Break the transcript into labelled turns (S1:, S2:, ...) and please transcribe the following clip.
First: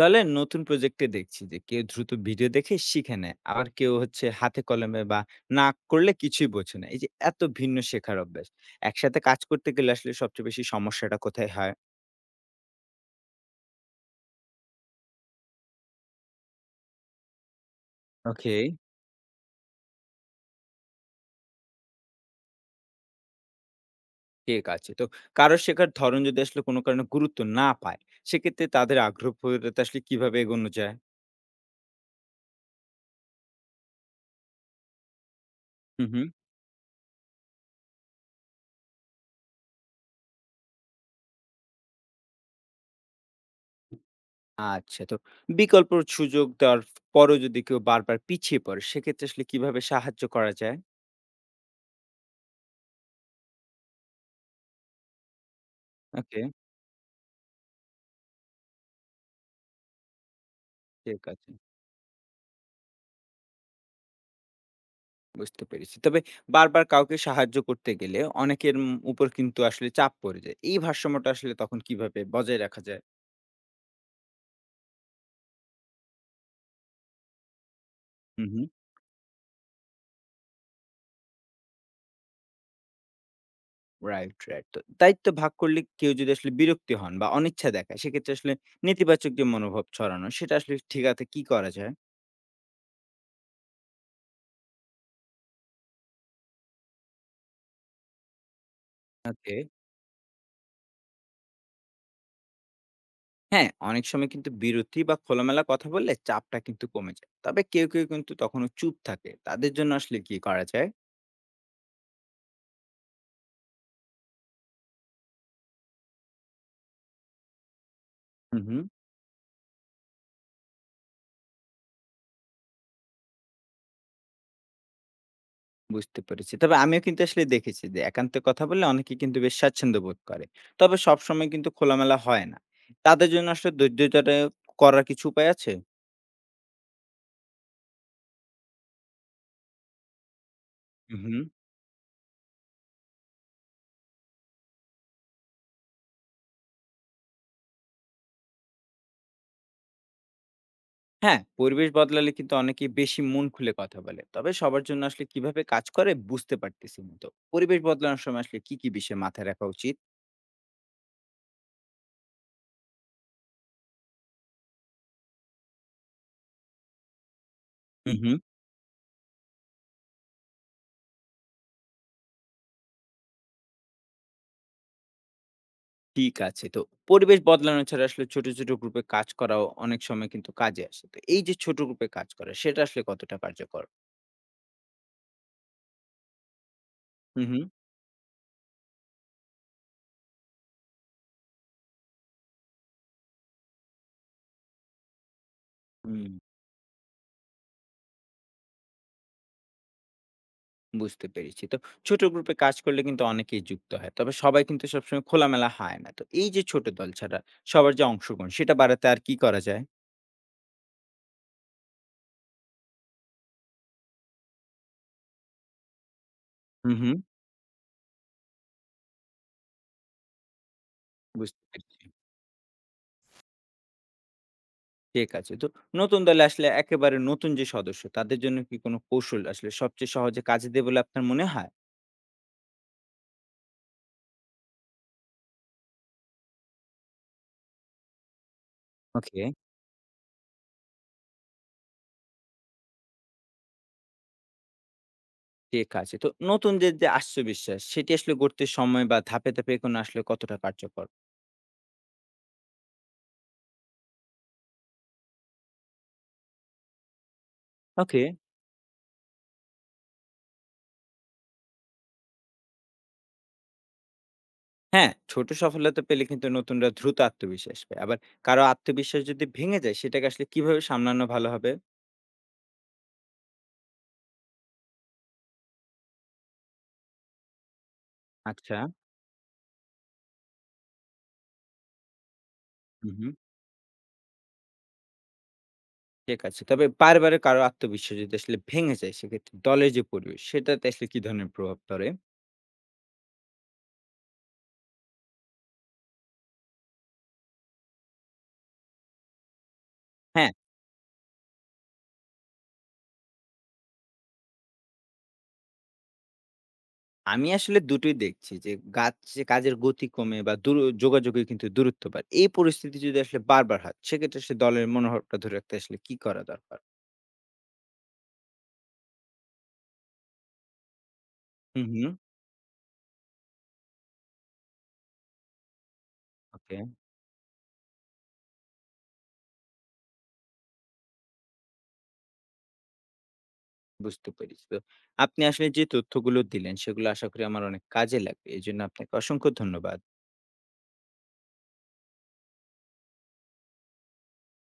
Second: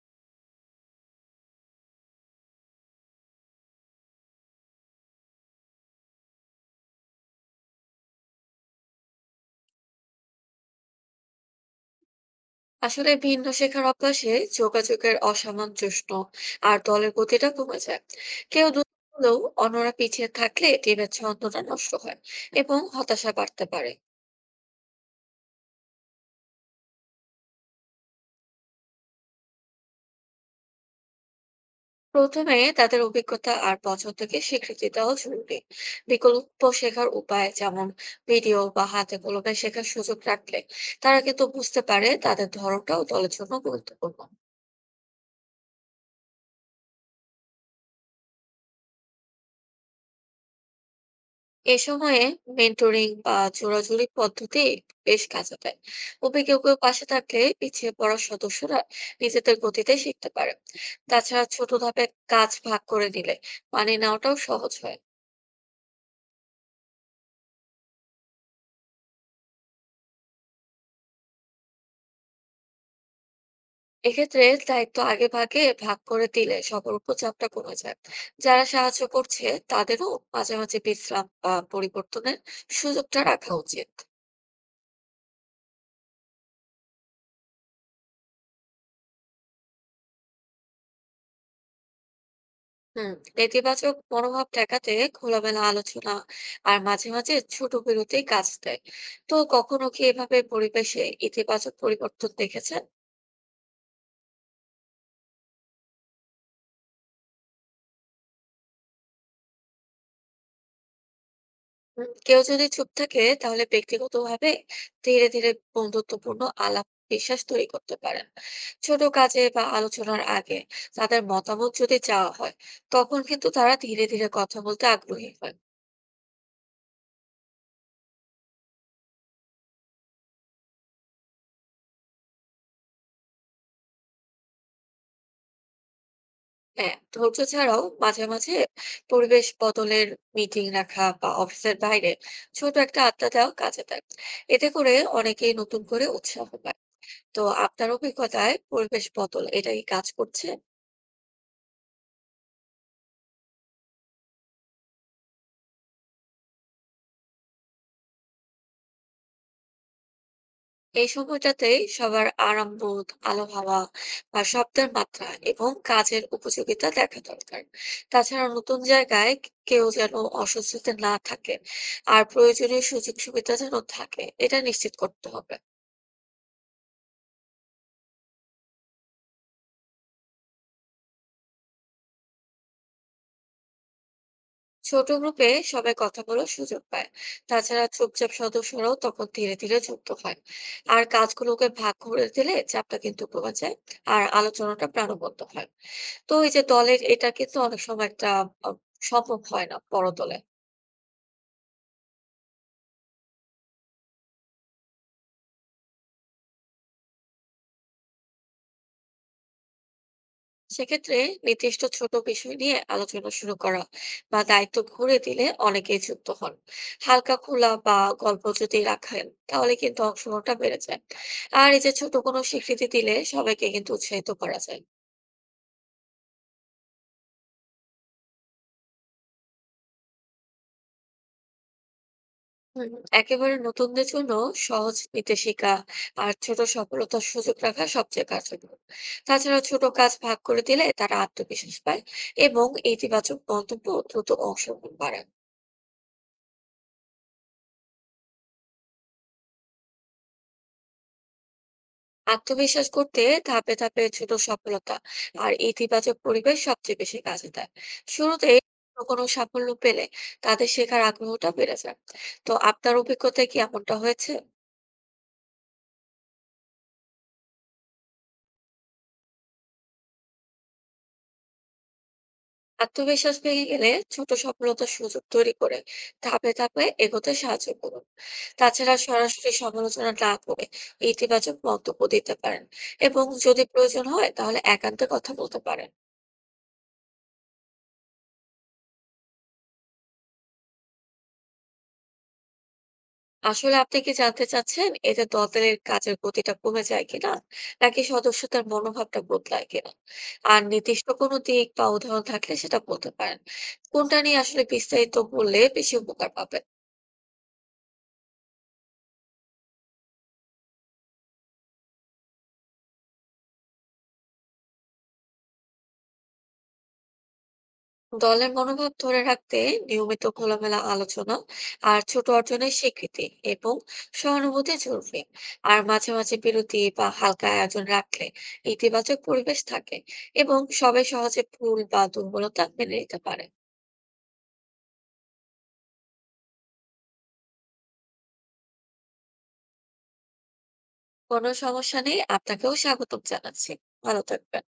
S1: দলের নতুন প্রজেক্টে দেখছি যে কেউ দ্রুত ভিডিও দেখে শিখে নেয়, আবার কেউ হচ্ছে হাতে কলমে বা না করলে কিছুই বোঝে না। এই যে এত ভিন্ন শেখার অভ্যাস একসাথে কাজ করতে গেলে আসলে সবচেয়ে বেশি সমস্যাটা কোথায় হয়?
S2: আসলে ভিন্ন শেখার অভ্যাসে যোগাযোগের অসামঞ্জস্য আর দলের গতিটা কমে যায়।
S1: ওকে,
S2: কেউ দ্রুত হলেও অন্যরা পিছিয়ে থাকলে টিমের ছন্দটা নষ্ট হয় এবং হতাশা বাড়তে পারে।
S1: ঠিক আছে। তো কারো শেখার ধরন যদি আসলে কোনো কারণে গুরুত্ব না পায়, সেক্ষেত্রে তাদের আগ্রহ ফেরাতে আসলে কিভাবে এগোনো যায়?
S2: প্রথমে তাদের অভিজ্ঞতা আর পছন্দকে স্বীকৃতি দেওয়া জরুরি।
S1: হুম, হুম।
S2: বিকল্প শেখার উপায় যেমন ভিডিও বা হাতে কলমে শেখার সুযোগ রাখলে তারা কিন্তু বুঝতে পারে তাদের ধরনটাও দলের জন্য গুরুত্বপূর্ণ।
S1: আচ্ছা, তো বিকল্প সুযোগ দেওয়ার পরও যদি কেউ বারবার পিছিয়ে পড়ে, সেক্ষেত্রে আসলে কিভাবে সাহায্য করা যায়?
S2: এ সময়ে মেন্টরিং বা জোরাজুরি পদ্ধতি বেশ কাজে দেয়। তবে
S1: ওকে,
S2: কেউ কেউ পাশে থাকলে পিছিয়ে পড়া সদস্যরা নিজেদের গতিতে শিখতে পারে।
S1: ঠিক
S2: তাছাড়া
S1: আছে।
S2: ছোট ধাপে কাজ ভাগ করে নিলে মানিয়ে নেওয়াটাও সহজ হয়।
S1: বুঝতে পেরেছি। তবে বারবার কাউকে সাহায্য করতে গেলে অনেকের উপর কিন্তু আসলে চাপ পড়ে যায়। এই ভারসাম্যটা আসলে তখন কিভাবে বজায় রাখা যায়?
S2: এক্ষেত্রে দায়িত্ব আগে ভাগে ভাগ করে দিলে সবার উপর চাপটা কমে যায়।
S1: হুম,
S2: যারা
S1: হুম।
S2: সাহায্য করছে তাদেরও মাঝে মাঝে বিশ্রাম বা পরিবর্তনের সুযোগটা রাখা উচিত।
S1: Right, right. তো দায়িত্ব ভাগ করলে কেউ যদি আসলে বিরক্তি হন বা অনিচ্ছা দেখায়, সেক্ষেত্রে আসলে নেতিবাচক যে মনোভাব ছড়ানো, সেটা আসলে ঠেকাতে কি করা যায়?
S2: হুম নেতিবাচক মনোভাব ঠেকাতে খোলামেলা আলোচনা আর মাঝে মাঝে ছোট বিরতি কাজ দেয়। তো
S1: ওকে।
S2: কখনো কি এভাবে পরিবেশে ইতিবাচক পরিবর্তন দেখেছেন?
S1: হ্যাঁ, অনেক সময় কিন্তু বিরতি বা খোলামেলা কথা বললে চাপটা কিন্তু কমে যায়। তবে কেউ কিন্তু তখনও চুপ থাকে। তাদের জন্য আসলে কি করা যায়?
S2: কেউ যদি চুপ থাকে তাহলে ব্যক্তিগতভাবে ধীরে ধীরে বন্ধুত্বপূর্ণ আলাপ বিশ্বাস তৈরি করতে পারেন।
S1: হুম, হুম।
S2: ছোট কাজে বা আলোচনার আগে তাদের মতামত যদি চাওয়া হয় তখন কিন্তু তারা ধীরে ধীরে কথা বলতে আগ্রহী হয়।
S1: বুঝতে পেরেছি। তবে আমিও কিন্তু আসলে দেখেছি যে একান্তে কথা বললে অনেকে কিন্তু বেশ স্বাচ্ছন্দ্য বোধ করে। তবে সবসময় কিন্তু খোলামেলা হয় না। তাদের জন্য আসলে ধৈর্যটা করার কিছু উপায় আছে?
S2: হ্যাঁ, ধৈর্য ছাড়াও মাঝে মাঝে পরিবেশ বদলের মিটিং রাখা
S1: হু,
S2: বা
S1: হুম।
S2: অফিসের বাইরে ছোট একটা আড্ডা দেওয়া কাজে দেয়। এতে করে অনেকেই নতুন করে উৎসাহ পায়। তো আপনার অভিজ্ঞতায় পরিবেশ বদল এটা কি কাজ করছে?
S1: হ্যাঁ, পরিবেশ বদলালে কিন্তু অনেকেই বেশি মন খুলে কথা বলে। তবে সবার জন্য আসলে কিভাবে কাজ করে বুঝতে পারতেছি না তো। পরিবেশ বদলানোর সময় আসলে কি বিষয় মাথায় রাখা উচিত?
S2: এই সময়টাতেই সবার আরাম বোধ, আলো হাওয়া বা শব্দের মাত্রা এবং কাজের উপযোগিতা দেখা দরকার।
S1: হু, হুম।
S2: তাছাড়া নতুন জায়গায় কেউ যেন অস্বস্তিতে না থাকে আর প্রয়োজনীয় সুযোগ সুবিধা যেন থাকে এটা নিশ্চিত করতে হবে।
S1: ঠিক আছে। তো পরিবেশ বদলানো ছাড়া আসলে ছোট, ছোট গ্রুপে কাজ করাও অনেক সময় কিন্তু কাজে আসে। তো এই যে ছোট গ্রুপে কাজ করা সেটা আসলে কতটা কার্যকর?
S2: ছোট গ্রুপে সবাই কথা বলার সুযোগ পায়।
S1: হু, হুম।
S2: তাছাড়া চুপচাপ সদস্যরাও তখন ধীরে ধীরে যুক্ত হয়। আর কাজগুলোকে ভাগ করে দিলে চাপটা কিন্তু কমে যায় আর আলোচনাটা প্রাণবন্ত হয়।
S1: হুম।
S2: তো এই যে দলের এটা কিন্তু অনেক সময় একটা আহ, সম্ভব হয় না বড় দলে।
S1: বুঝতে পেরেছি। তো ছোট গ্রুপে কাজ করলে কিন্তু অনেকেই যুক্ত হয়। তবে সবাই কিন্তু সবসময় খোলামেলা হয় না। তো এই যে ছোট দল ছাড়া সবার যে অংশগ্রহণ সেটা বাড়াতে আর কি করা যায়?
S2: সেক্ষেত্রে নির্দিষ্ট ছোট বিষয় নিয়ে আলোচনা শুরু করা বা দায়িত্ব ঘুরে দিলে অনেকেই যুক্ত হন।
S1: হুম, হুম।
S2: হালকা খোলা বা গল্প যদি রাখেন তাহলে কিন্তু অংশগ্রহণটা বেড়ে যায়।
S1: বুঝতে
S2: আর এই যে
S1: পেরেছি।
S2: ছোট কোনো স্বীকৃতি দিলে সবাইকে কিন্তু উৎসাহিত করা যায়।
S1: ঠিক আছে। তো নতুন দলে আসলে একেবারে নতুন যে সদস্য তাদের জন্য কি কোনো কৌশল আসলে সবচেয়ে সহজে কাজে দেবে বলে আপনার মনে হয়?
S2: হুম, একেবারে নতুনদের জন্য সহজ নির্দেশিকা আর ছোট সফলতার সুযোগ রাখা সবচেয়ে কার্যকর।
S1: ওকে।
S2: তাছাড়া ছোট কাজ ভাগ করে দিলে তারা আত্মবিশ্বাস পায় এবং ইতিবাচক মন্তব্য ও দ্রুত অংশগ্রহণ বাড়ায়।
S1: ঠিক আছে। তো নতুনদের যে আত্মবিশ্বাস সেটি আসলে গড়তে সময় বা ধাপে এগোনো আসলে কতটা কার্যকর?
S2: আত্মবিশ্বাস করতে ধাপে ধাপে ছোট সফলতা আর ইতিবাচক পরিবেশ সবচেয়ে বেশি কাজে দেয়।
S1: ওকে।
S2: শুরুতে কোনো সাফল্য পেলে তাদের শেখার আগ্রহটা বেড়ে যায়। তো আপনার অভিজ্ঞতায় কি এমনটা হয়েছে?
S1: হ্যাঁ, ছোট সফলতা পেলে কিন্তু নতুনরা দ্রুত আত্মবিশ্বাস পায়। আবার কারো আত্মবিশ্বাস যদি ভেঙে যায় সেটাকে আসলে কিভাবে সামলানো ভালো হবে?
S2: আত্মবিশ্বাস ভেঙে গেলে ছোট সফলতার সুযোগ তৈরি করে ধাপে ধাপে এগোতে সাহায্য করুন।
S1: আচ্ছা,
S2: তাছাড়া সরাসরি সমালোচনা না করে ইতিবাচক মন্তব্য দিতে পারেন
S1: হুম,
S2: এবং
S1: হুম,
S2: যদি প্রয়োজন হয় তাহলে একান্তে কথা বলতে পারেন।
S1: ঠিক আছে। তবে বারবার কারো আত্মবিশ্বাস যদি আসলে ভেঙে যায় সেক্ষেত্রে দলের যে পরিবেশ সেটাতে আসলে কি ধরনের প্রভাব পড়ে?
S2: আসলে আপনি কি জানতে চাচ্ছেন এতে দলের কাজের গতিটা কমে যায় কিনা নাকি সদস্যদের মনোভাবটা বদলায় কিনা?
S1: হ্যাঁ,
S2: আর নির্দিষ্ট কোনো দিক বা উদাহরণ থাকলে সেটা বলতে পারেন। কোনটা নিয়ে আসলে বিস্তারিত বললে বেশি উপকার পাবেন।
S1: আমি আসলে দুটোই দেখছি যে গাছ যে কাজের গতি কমে বা দূর যোগাযোগে কিন্তু দূরত্ব বাড়ে। এই পরিস্থিতি যদি আসলে বারবার হয় সেক্ষেত্রে সে দলের মনোভাবটা ধরে রাখতে আসলে কি করা দরকার?
S2: দলের মনোভাব ধরে রাখতে নিয়মিত খোলামেলা আলোচনা
S1: হুম,
S2: আর
S1: হুম,
S2: ছোট অর্জনের স্বীকৃতি এবং সহানুভূতি জরুরি। আর মাঝে মাঝে
S1: ওকে।
S2: বিরতি বা হালকা আয়োজন রাখলে ইতিবাচক পরিবেশ থাকে এবং সবাই সহজে ভুল বা দুর্বলতা মেনে নিতে পারে।
S1: বুঝতে পেরেছি। তো আপনি আসলে যে তথ্যগুলো দিলেন সেগুলো আশা করি আমার অনেক কাজে লাগবে। এজন্য আপনাকে অসংখ্য ধন্যবাদ।
S2: কোনো সমস্যা নেই, আপনাকেও স্বাগতম জানাচ্ছি। ভালো থাকবেন।